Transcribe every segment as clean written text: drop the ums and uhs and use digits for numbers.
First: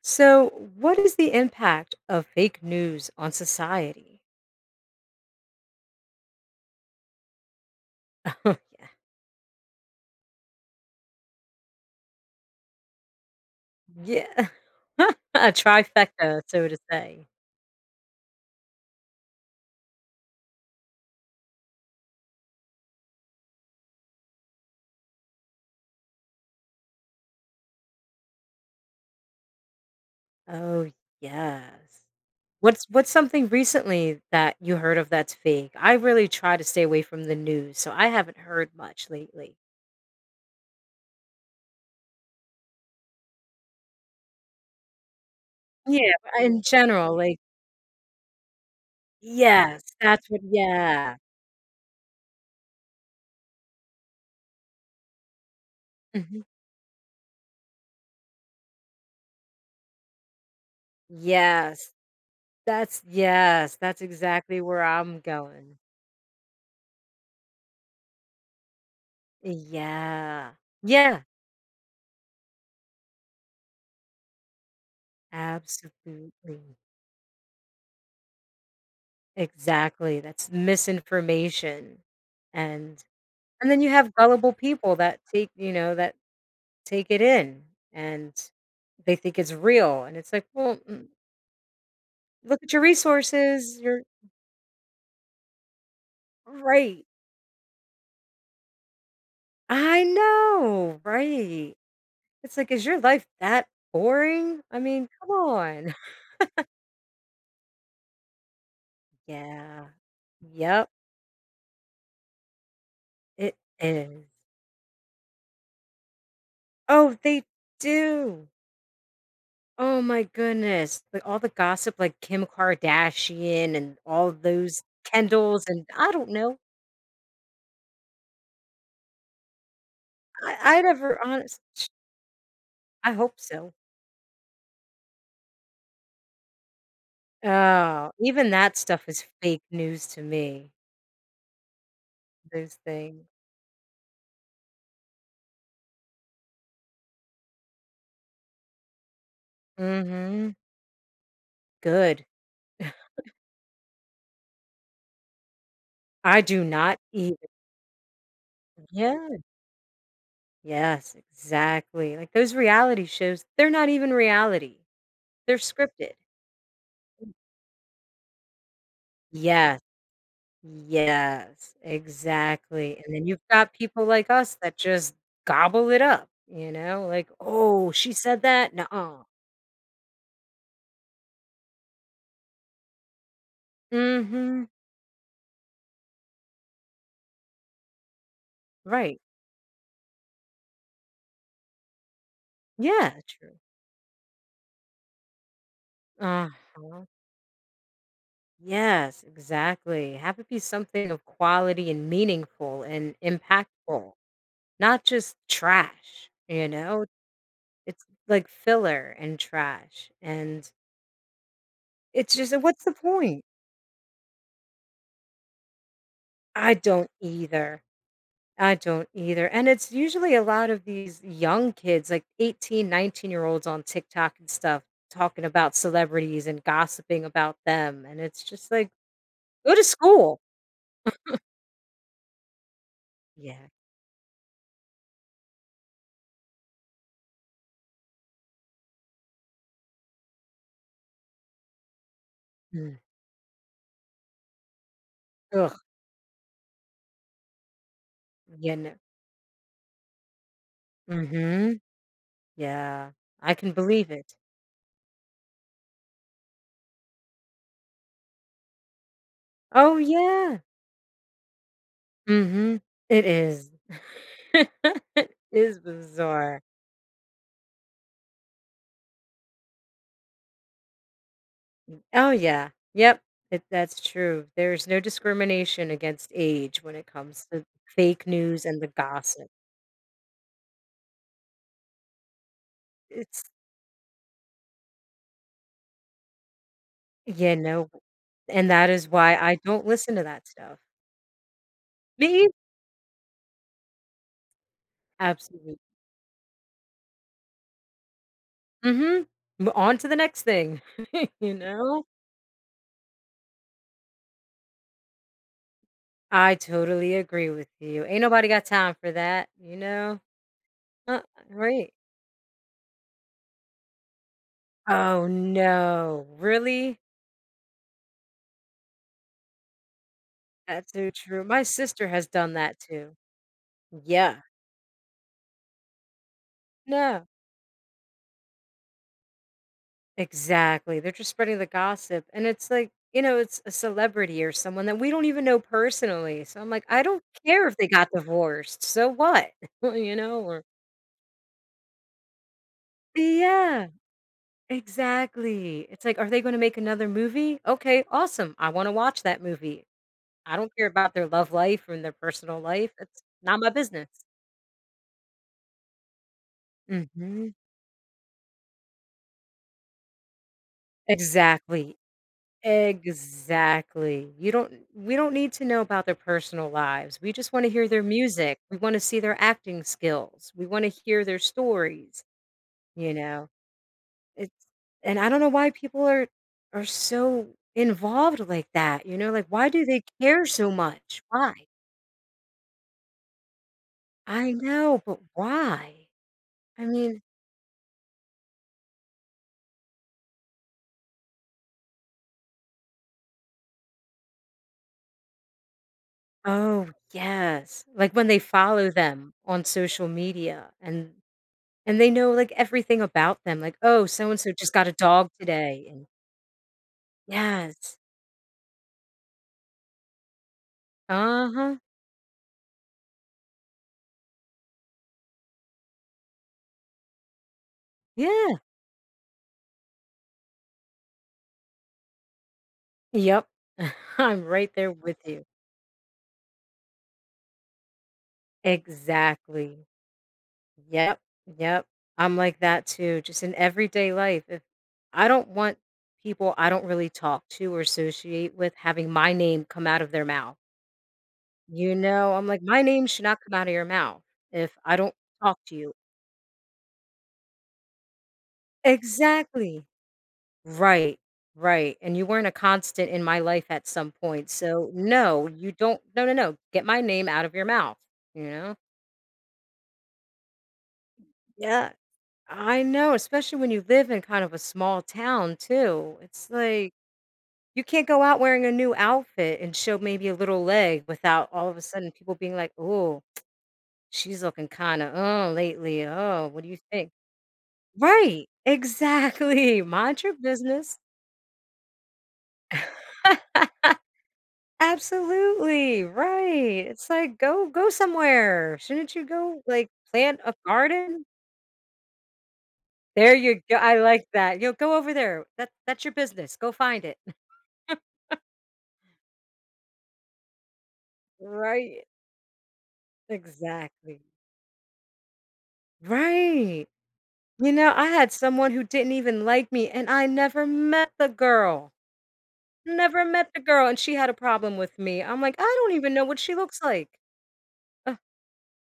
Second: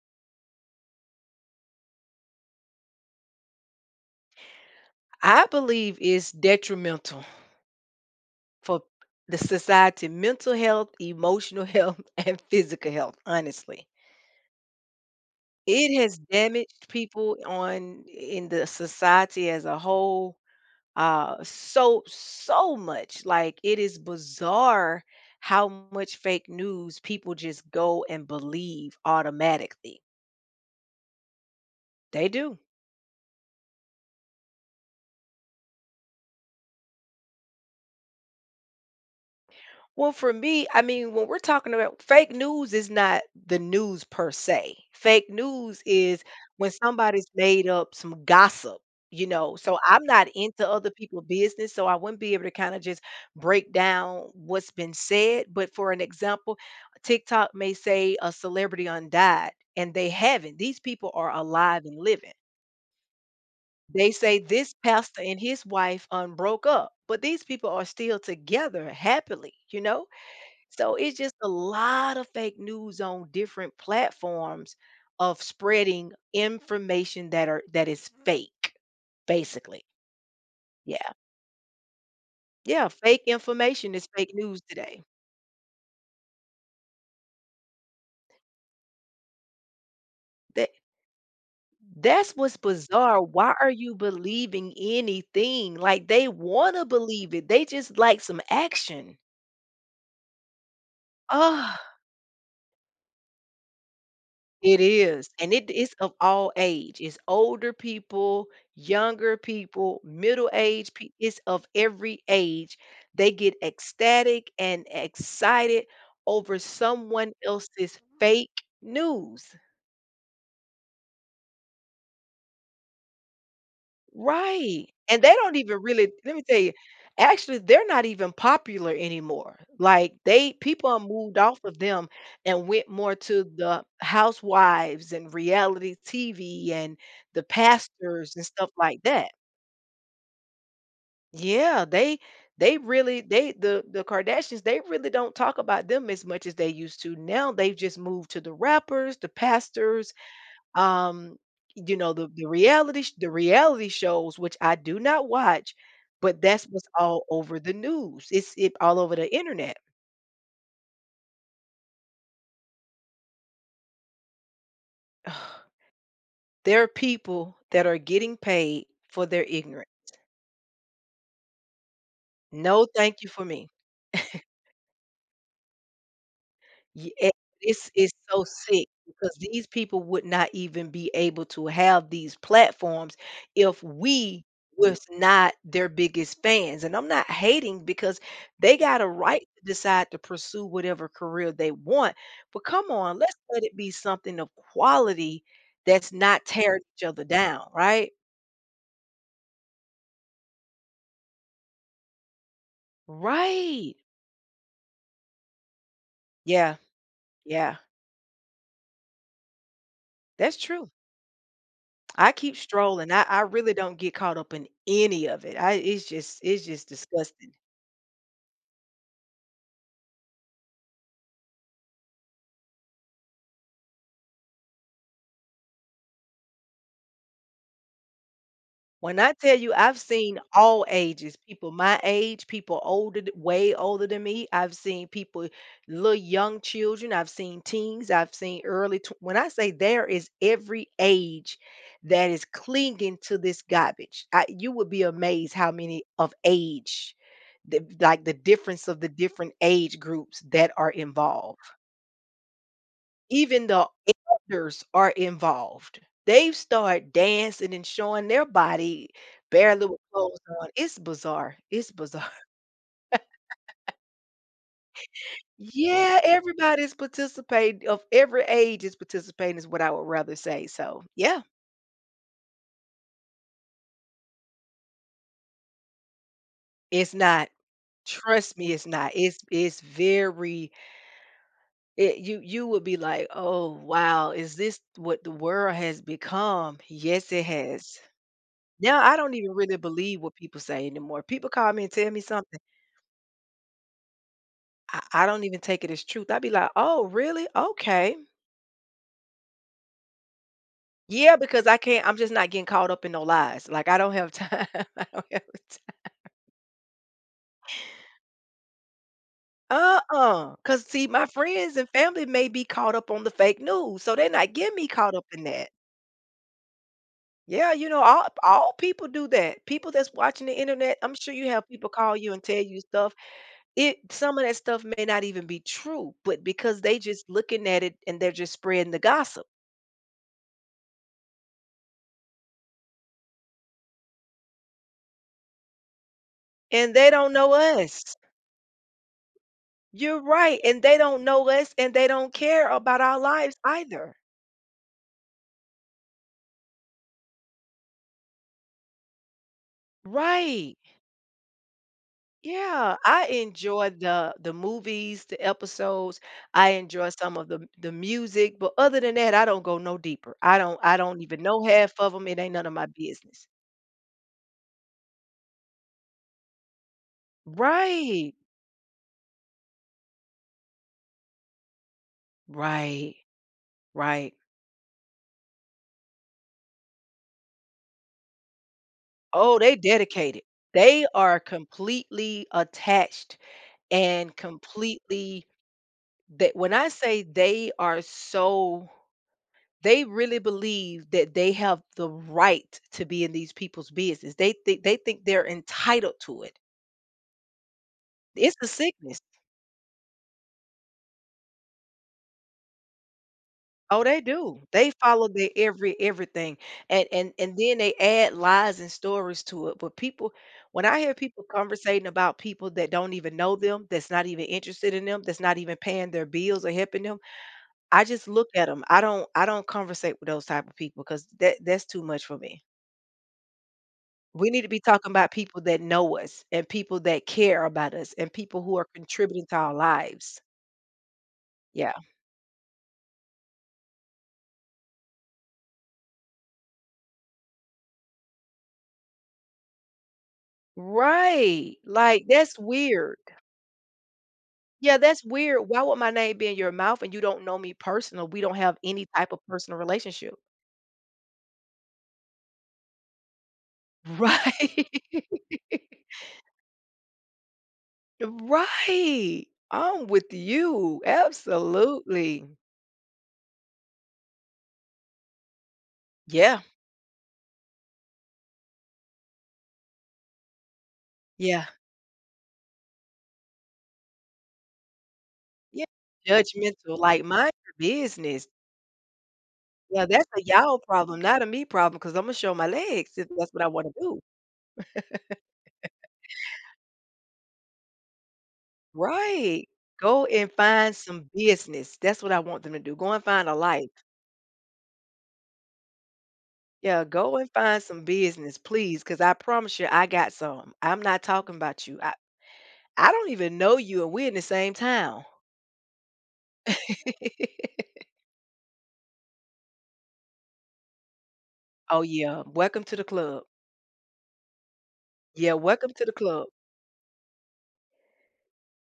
So, what is the impact of fake news on society? I believe it's detrimental Oh, for the society mental health, emotional health, and physical health, honestly. yeah. Yeah. A It has trifecta, so to damaged say. people on in the society as a whole so much. Like it is bizarre how much fake news people just go and believe automatically. Oh, yes. They do. What's something recently that you heard of that's fake? I really try to stay away from the news, so I haven't heard much lately. Well, for me, I mean, when we're talking about fake news is not the news per se. Fake news Yeah, is but in when general, somebody's like made up some gossip, So yes, I'm that's not what into other yeah. people's business, so I wouldn't be able to kind of just break down what's been said. But for an Mhm. example, TikTok may say a celebrity undied, and they haven't. These people are alive Yes. and living. That's Yes, that's They say exactly this where I'm pastor and his going. wife unbroke up, but these people are still together happily, you know? Yeah. So it's Yeah. just a lot of fake news on different platforms of spreading Absolutely. information that is fake, basically. Exactly, that's Yeah. misinformation, Yeah. and Fake and then you information is have fake gullible news people today. that that take it in, and they think it's real, and it's like, That "Well, that's what's look at your bizarre. Why are resources, you you're." believing anything? Like they want to Right. believe it. They just like some action. I know, right? Oh, It's like, "Is your life that boring?" I it mean, is, come and it is on. of all age. It's older people, younger Yeah. people, middle Yep, age. Peo It's of every age. They get it is. ecstatic and excited over Oh, someone they else's do. fake news. Oh my goodness. Like all the gossip, like Kim Kardashian and all those Right, and they don't Kendalls, even and I really don't let me know. tell you, actually, they're not even popular anymore. Like, they I people have never, moved honest. off of them and went I more hope to so. the housewives and reality TV and the Oh, pastors and even stuff that like stuff is that. fake news to me. Yeah, they Those they really things. they the Kardashians, they really don't talk about them as much as they used to. Now they've just moved to the rappers, the pastors, Mm-hmm. um, you know, Good. The reality sh the reality shows, which I do not watch, I but do that's what's not all even. over the news. It's it all over Yeah. the internet. Yes, exactly. Like those reality shows, they're not even reality. They're scripted. There are people that are getting paid for their Yes. ignorance. Yes, No, exactly, and thank then you you've for me. got people like us that just gobble it up, you know, Ye like, eh, "Oh, this is she said so that? No, sick mm." because these people would not even be able to have these platforms if we Mhm. was not their biggest fans, and I'm not hating because they got a Right. right to decide to pursue whatever career they want, but come on, Yeah, let's true. let it be something of quality that's not tearing each Uh-huh. other down, right? Yes, exactly. Have it be something of quality and meaningful and Right. impactful, not just trash, you Yeah, know? yeah, It's like filler and trash, that's and true. I it's just keep what's the strolling. I point? really don't get caught up in any of it. I It's just it's I just don't disgusting. either. I don't either. And it's usually a lot of these young kids, like 18, 19 year olds on TikTok and stuff, talking about celebrities and gossiping about them. And it's just like, When I tell you go to I've seen school. all ages, people my age, people older, Yeah. way older than me. I've seen people, little young children. I've seen teens. I've seen early. When I say there is every age that is Mm. clinging to this garbage, you would be amazed how Ugh. many of age, like the Yeah. difference No. of the different age groups that are involved. Mm-hmm. Yeah. I Even can the believe it. elders are involved. They've started dancing and showing their body barely Oh, with clothes yeah. on. It's bizarre. It's bizarre. Mm-hmm. It is. It is Yeah, bizarre. everybody's participating of every age is participating is what I would rather say. So yeah, Oh, yeah. Yep. That's true. There's no discrimination against age when it it's comes not. to fake Trust news me, and it's the not. It's gossip. it's very you you would be like, It's, oh wow, is this what the world has become? Yes, it you know, has. and that Now is I don't why even I really don't listen believe to what that people stuff. say anymore. People call me and tell me Me? something. I don't even Absolutely. take it as truth. I'd be like, "Oh, really? Okay." Mm hmm. On to the next thing. Yeah, You because I know? can't I'm just not getting caught up in no lies. Like, I don't have time. I don't have time. I totally agree with you. Ain't nobody got time for that, you know? Uh-uh. Because see, Uh, my friends and right. family may be caught up on the fake news, so they're not getting me caught Oh, up in that. no. Really? Yeah, you know, all people do that. People that's watching the That's internet, so I'm sure true. you My have people sister call has you and done tell that you stuff. too. It some Yeah. of that stuff may not even be true, but because they No. just looking at it and they're just spreading the gossip, Exactly. They're just spreading the gossip. And it's like, it's a celebrity or someone that we don't even know personally. So I'm like, and I they don't don't know care if they got us. divorced. So what? you You're know, right, or and they don't know us, and they don't care about our lives Yeah, either. exactly. It's like, are they going to make another movie? Okay, awesome. I want to watch that movie. I don't Right. care about their love life and their personal life. Yeah, It's I not my enjoy business. The movies, the episodes. I enjoy some of Hmm. The music, but other than that, I don't go no deeper. I don't even know half Exactly. of them. It ain't none of my business. Exactly. You don't We don't need to know about their personal lives. We just want to hear their Right. music. We want to see their acting skills. We want to hear their stories, you Right. know. Right. It's And I don't know why people are so involved like that, you know? Like Oh, why they do they dedicated. care so They much? are Why? completely attached and I know, but completely why? that when I I mean, say they are so They really believe that they have the right to be in these people's business. They think they're entitled to it. oh, yes. Like when they It's a follow sickness. them on social media, and they know, like, everything about them, like, Oh, "Oh, they so and so do. just got They a follow dog their today," and. everything. And then they Yes. add lies and stories to it. But people, when I hear people Uh-huh. conversating about people that don't even know them, that's not even interested in them, that's not even paying their bills or helping them, I just look Yeah. at them. I don't conversate with those type of people because that's too much for me. Yep. I'm We need to right be there talking with about you. people that know us and people that care about us and people who are contributing to our Exactly. lives. Yep, yep. Yeah. I'm like that too, just in everyday life. If I don't want people I don't really talk to or associate with having my name come out of their mouth. Right. You Like, know, I'm that's like, "My name weird. should not come out of your mouth if I Yeah, don't that's talk weird. to Why you." would my name be in your mouth and you don't know me personal? We don't have any type of personal Exactly. relationship. Right, right, and you weren't a constant in my life at some point, Right. so no, you don't no, no, no, get my name out of your mouth, you know? Right. I'm with you. Yeah, Absolutely. I know, especially when you live in kind of a small town too, it's Yeah. like, you can't go out wearing a new outfit and show maybe a little leg without Yeah. all of a sudden people being like, "Oh, she's looking kinda, oh Yeah. lately, oh, what do you Judgmental. think?" Like, mind your Right, business. exactly. Yeah, Mind that's your a y'all business. problem, not a me problem. Because I 'Cause Imma show my legs if that's what I wanna do. Absolutely, right. It's like, go somewhere. Shouldn't you go, Right. like, Go plant and a find garden? some business. That's what I want them to do. Go and There find a you go. life. I like that. Yo, go over there. That's your business. Go find Yeah, it. go and find some business, please. Cause I promise you I got some. I'm not talking about you. Right. I don't even know you, and Exactly. we're in the same town. Right. You know, I had someone who didn't even like me, and I never met the girl. Oh, yeah. Welcome to the Never club. met the girl, and she had a problem with me. I'm Yeah, like, "I don't welcome to the even know what club. she looks like." Ugh.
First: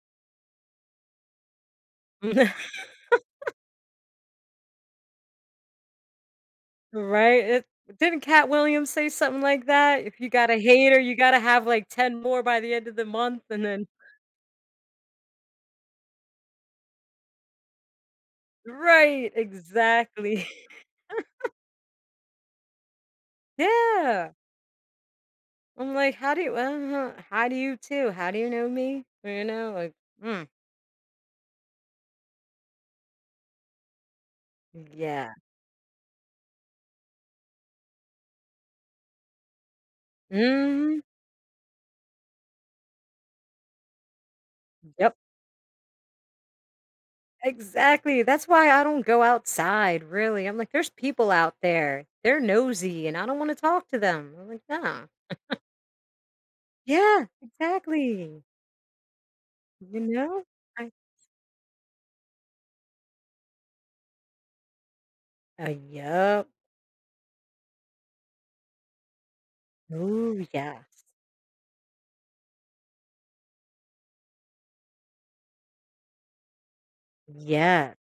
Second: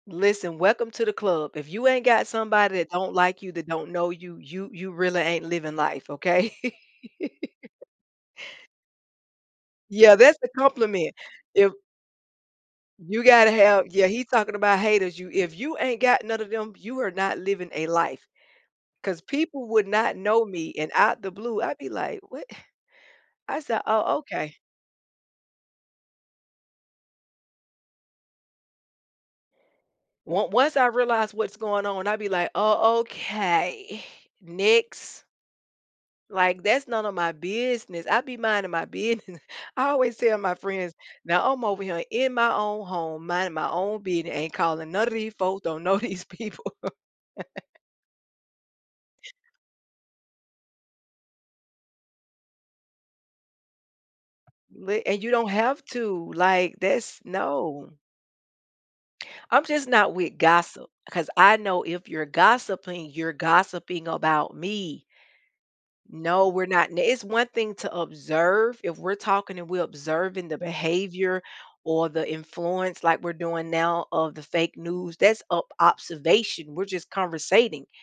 Listen, welcome to the club. If you ain't got somebody that don't like you, that don't know you, you really ain't living life, okay? Right? It Didn't Cat Williams say something like that? Yeah, If you that's a got a hater, compliment. you gotta have If like 10 more by the end of the you month, gotta and then. have yeah, he talking about haters. You if you ain't got none of them, you are not living a life. Cause Right, people would not know exactly. me, and out the blue, I'd be like, "What?" I said, "Oh, Yeah. okay." I'm like, how do you too? How do you know me? You know, like, mm, Once I realize what's going on, I'd be like, "Oh, okay, next." yeah. Like that's none of my business. I be minding my business. I always tell my friends, Mhm. "Now I'm over here in my own home, minding my own business, ain't calling none of Yep. these folks. Don't know these people." Exactly. That's why I don't go outside, really. I'm like, there's people out there. They're nosy and I don't want to talk to them. I'm like, Li nah. And you don't have to, like, that's Yeah, no. exactly. I'm just You not with know? gossip I because I know if you're gossiping, you're gossiping about me. Yep. No, we're not n It's one thing to observe. If we're talking and we're Oh observing the yes. behavior or the influence like we're doing now of the fake news, that's up observation. We're just conversating. Yes.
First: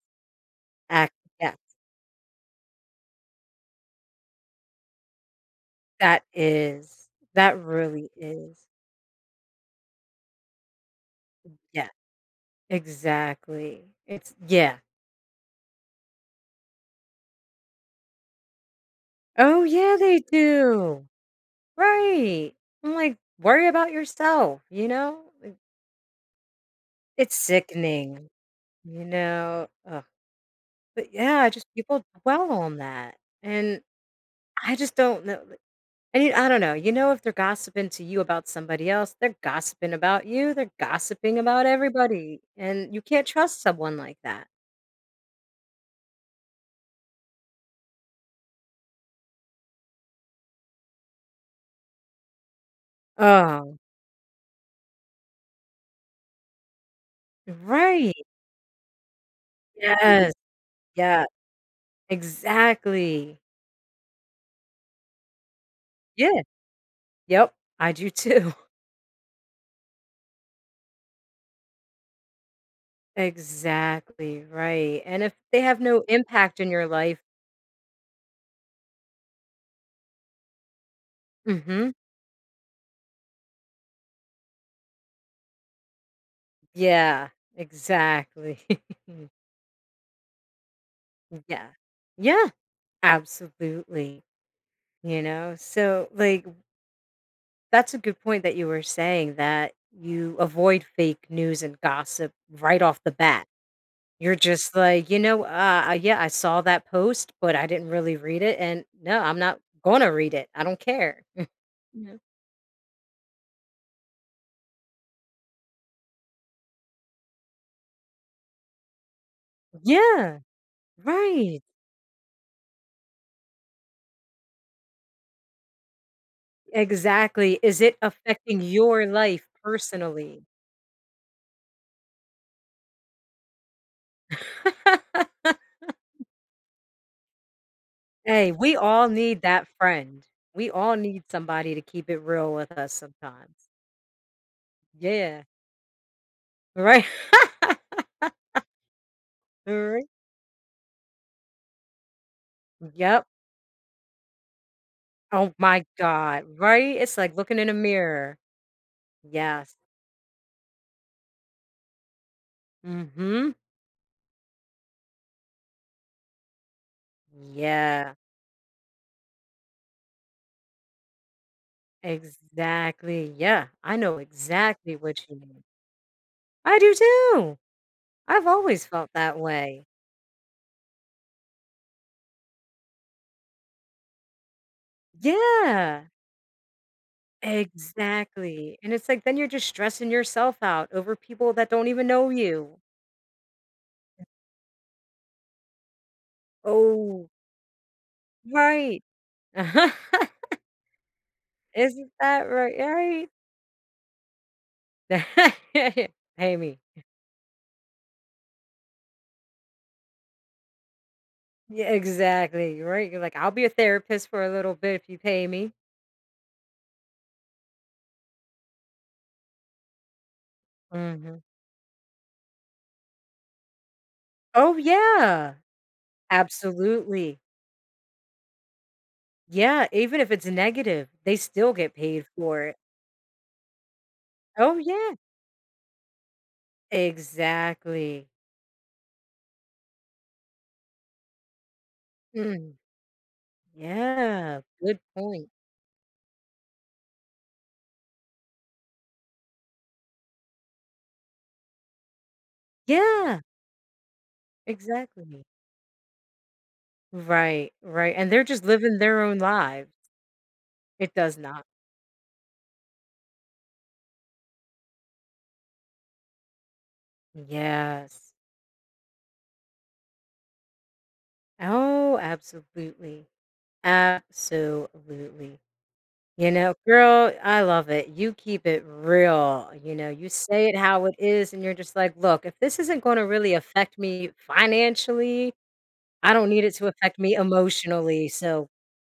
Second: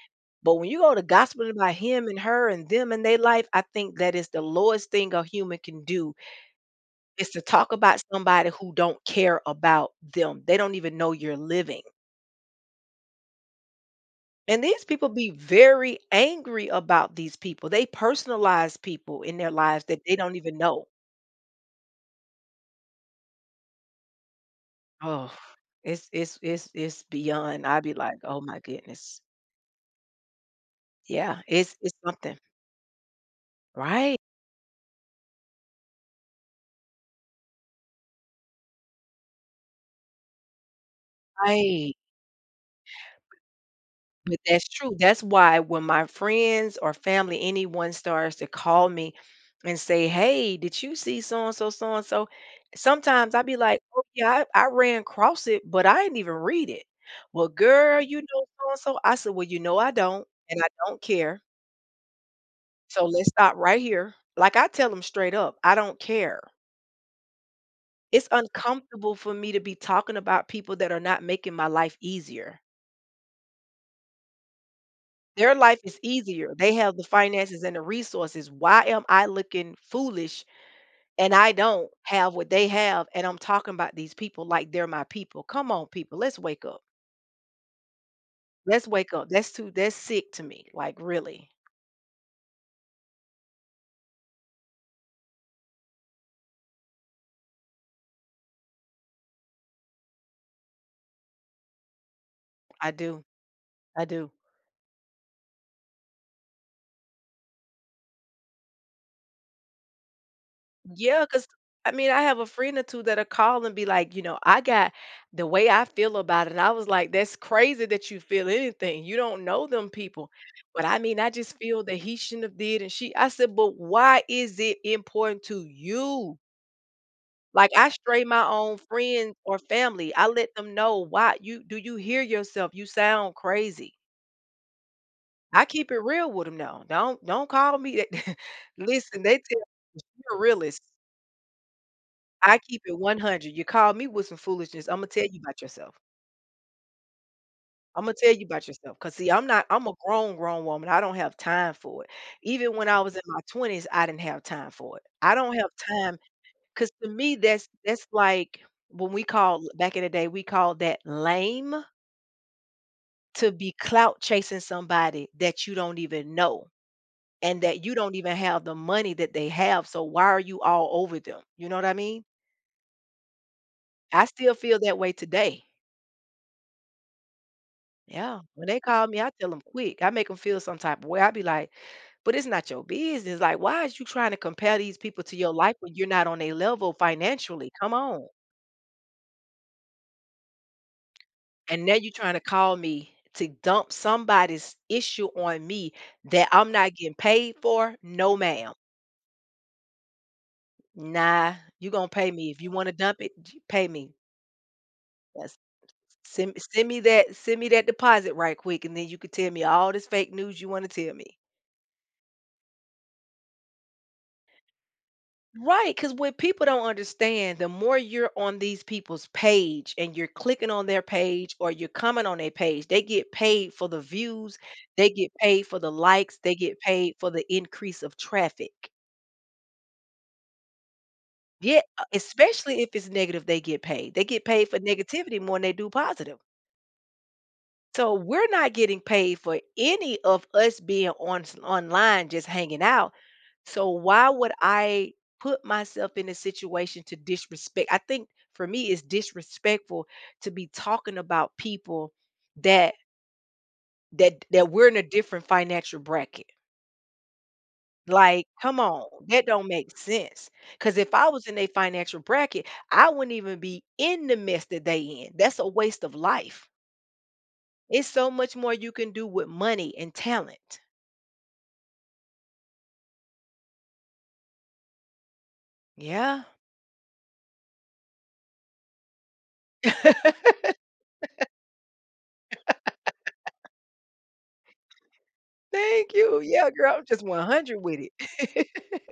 But when you go to Ac gossiping Yes. about him and her and them and their life, I think that is the lowest thing a human can do. That is Is to that talk about really somebody is. who don't care about them. They don't even know you're living. Yeah. Exactly. It's And Yeah. these people be very angry about these people. They personalize people in their Oh, lives yeah, that they they don't even know. do. Right. I'm like, "Worry about yourself," you know? Oh, It it's it's beyond. I'd be like, sickening, "Oh my you goodness." know? Ugh, but Yeah, yeah, just it's people something. dwell on that, and Right. I just don't know. I mean, I don't know. You know, if they're gossiping to you about somebody else, they're gossiping about you. They're gossiping about Right. everybody, and you can't trust someone like But that. that's true. That's why when my friends or family, anyone starts to call me and say, "Hey, did you see so and so, so and so?" Sometimes I'd be Oh, like, "Oh yeah, I ran across it, but I didn't even read it." Well, girl, right. you know so and so. I said, "Well, you know I don't, Yes. and I don't Yeah. care. So let's Exactly. stop right here." Like I tell them straight up, I don't Yeah. care. Yep. I do It's too. uncomfortable for me to be talking about people that are not making my life easier. Exactly. Right. And if Their they have life is no easier. impact in They your have the life. finances and the resources. Why am I looking foolish and I Hmm. don't have what they have? And I'm talking about these people like they're my people. Come on, people. Let's wake up. Yeah. Exactly. Let's wake up. That's sick to me. Like really. Yeah. Yeah. Absolutely. You know, that's a good point that you were saying that you avoid fake news and gossip right I off the do. bat. I do. You're just like, yeah, I saw that post, but I didn't really read it. And no, I'm not going to read it. I don't care. Yeah, cause I mean, Yeah. I have a friend or two that are call and be like, you know, I got the way I feel about it. And I was like, that's crazy that you feel anything. You don't know them people. Yeah, But I mean, I just right. feel that he shouldn't have did. And she, I said, but why is it important to you? Exactly. Like Is I it stray my affecting own your friends life or family. I personally? let them know why you do you hear yourself? You sound crazy. I keep it real with them now. Don't call me. Hey, we all Listen, they need tell that me friend. you're a We realist. all need somebody to keep it real I with keep us it 100. You sometimes. call me with some foolishness, Imma tell you Yeah, about yourself. right. Imma tell you about yourself. Cause see, I'm not I'm a Right. grown, grown woman, I don't have time for it. Even when I was in Yep. my 20s, I didn't have time for it. I Oh don't have my time. god, Cause right? to It's me, like looking in a that's mirror. like when we call Yes. back in the day, we called that lame Mm. to Mhm. be clout chasing somebody that you don't even know and that you Yeah. don't even have the money that they have, so why are you all over them? You know what I mean? Exactly. Yeah. I know I still feel exactly that way what you mean. today. I do too. Yeah, I've when they always call felt me, I that tell them way. quick. I make them feel some type of way. I be like, but it's not your business. Like, why is you trying to compare these people to your life when Yeah. you're not on a level financially? Come on. Exactly. And it's like then you're just stressing yourself out over people that And don't now even you're know trying to call you. me to dump somebody's issue on me that I'm not getting Oh, paid for. No, ma'am. right. Nah, you gonna Isn't pay that me if you want to dump right? it. Pay me. That's, Right. Pay me. send me that deposit right quick, and then you can tell me all this fake news you want to tell me. Yeah, exactly, right? You're like, "I'll be a therapist for a little bit if you pay me." Right, because what people don't understand, the more you're on these people's page and you're clicking on their Mhm. page or you're coming on their page, they get paid for the views, Oh, they get yeah. paid for the likes, they get paid for Absolutely. the increase of traffic. Yeah, even if it's negative, they still Yeah, get paid for it. especially if it's negative, they get paid. They get paid Oh, for yeah. negativity more than they do positive. So Exactly. we're not getting paid for any of us being on online just Mm, hanging out. So why would yeah, good I point. put myself in a situation to disrespect? I think for me it's disrespectful to be talking about people that Yeah, that we're in a exactly. different financial bracket. Right, right, and they're Like, just come living on, their own that don't lives. make sense. Cause It if I does was in not. a financial bracket, I wouldn't even be in the mess that they in. That's a waste of life. It's so Yes. much more you can do with money and talent. Oh, absolutely. Absolutely. Yeah. You know, girl, I love it. You keep it real. You know, you say it how it is, and you're just like, look, if this isn't going to really affect me financially, Thank I you. don't need Yeah, it to girl, I'm affect just me 100 with emotionally. So it.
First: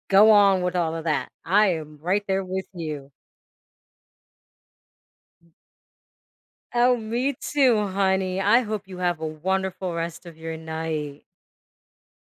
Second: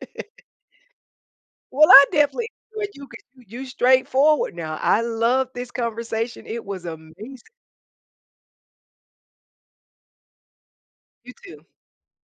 go on with all of that. I Well, am I right there definitely with enjoyed you you. 'cause you straightforward now. I love this conversation. It was Oh, me amazing. too, honey. I hope you have a wonderful rest of your night. You too.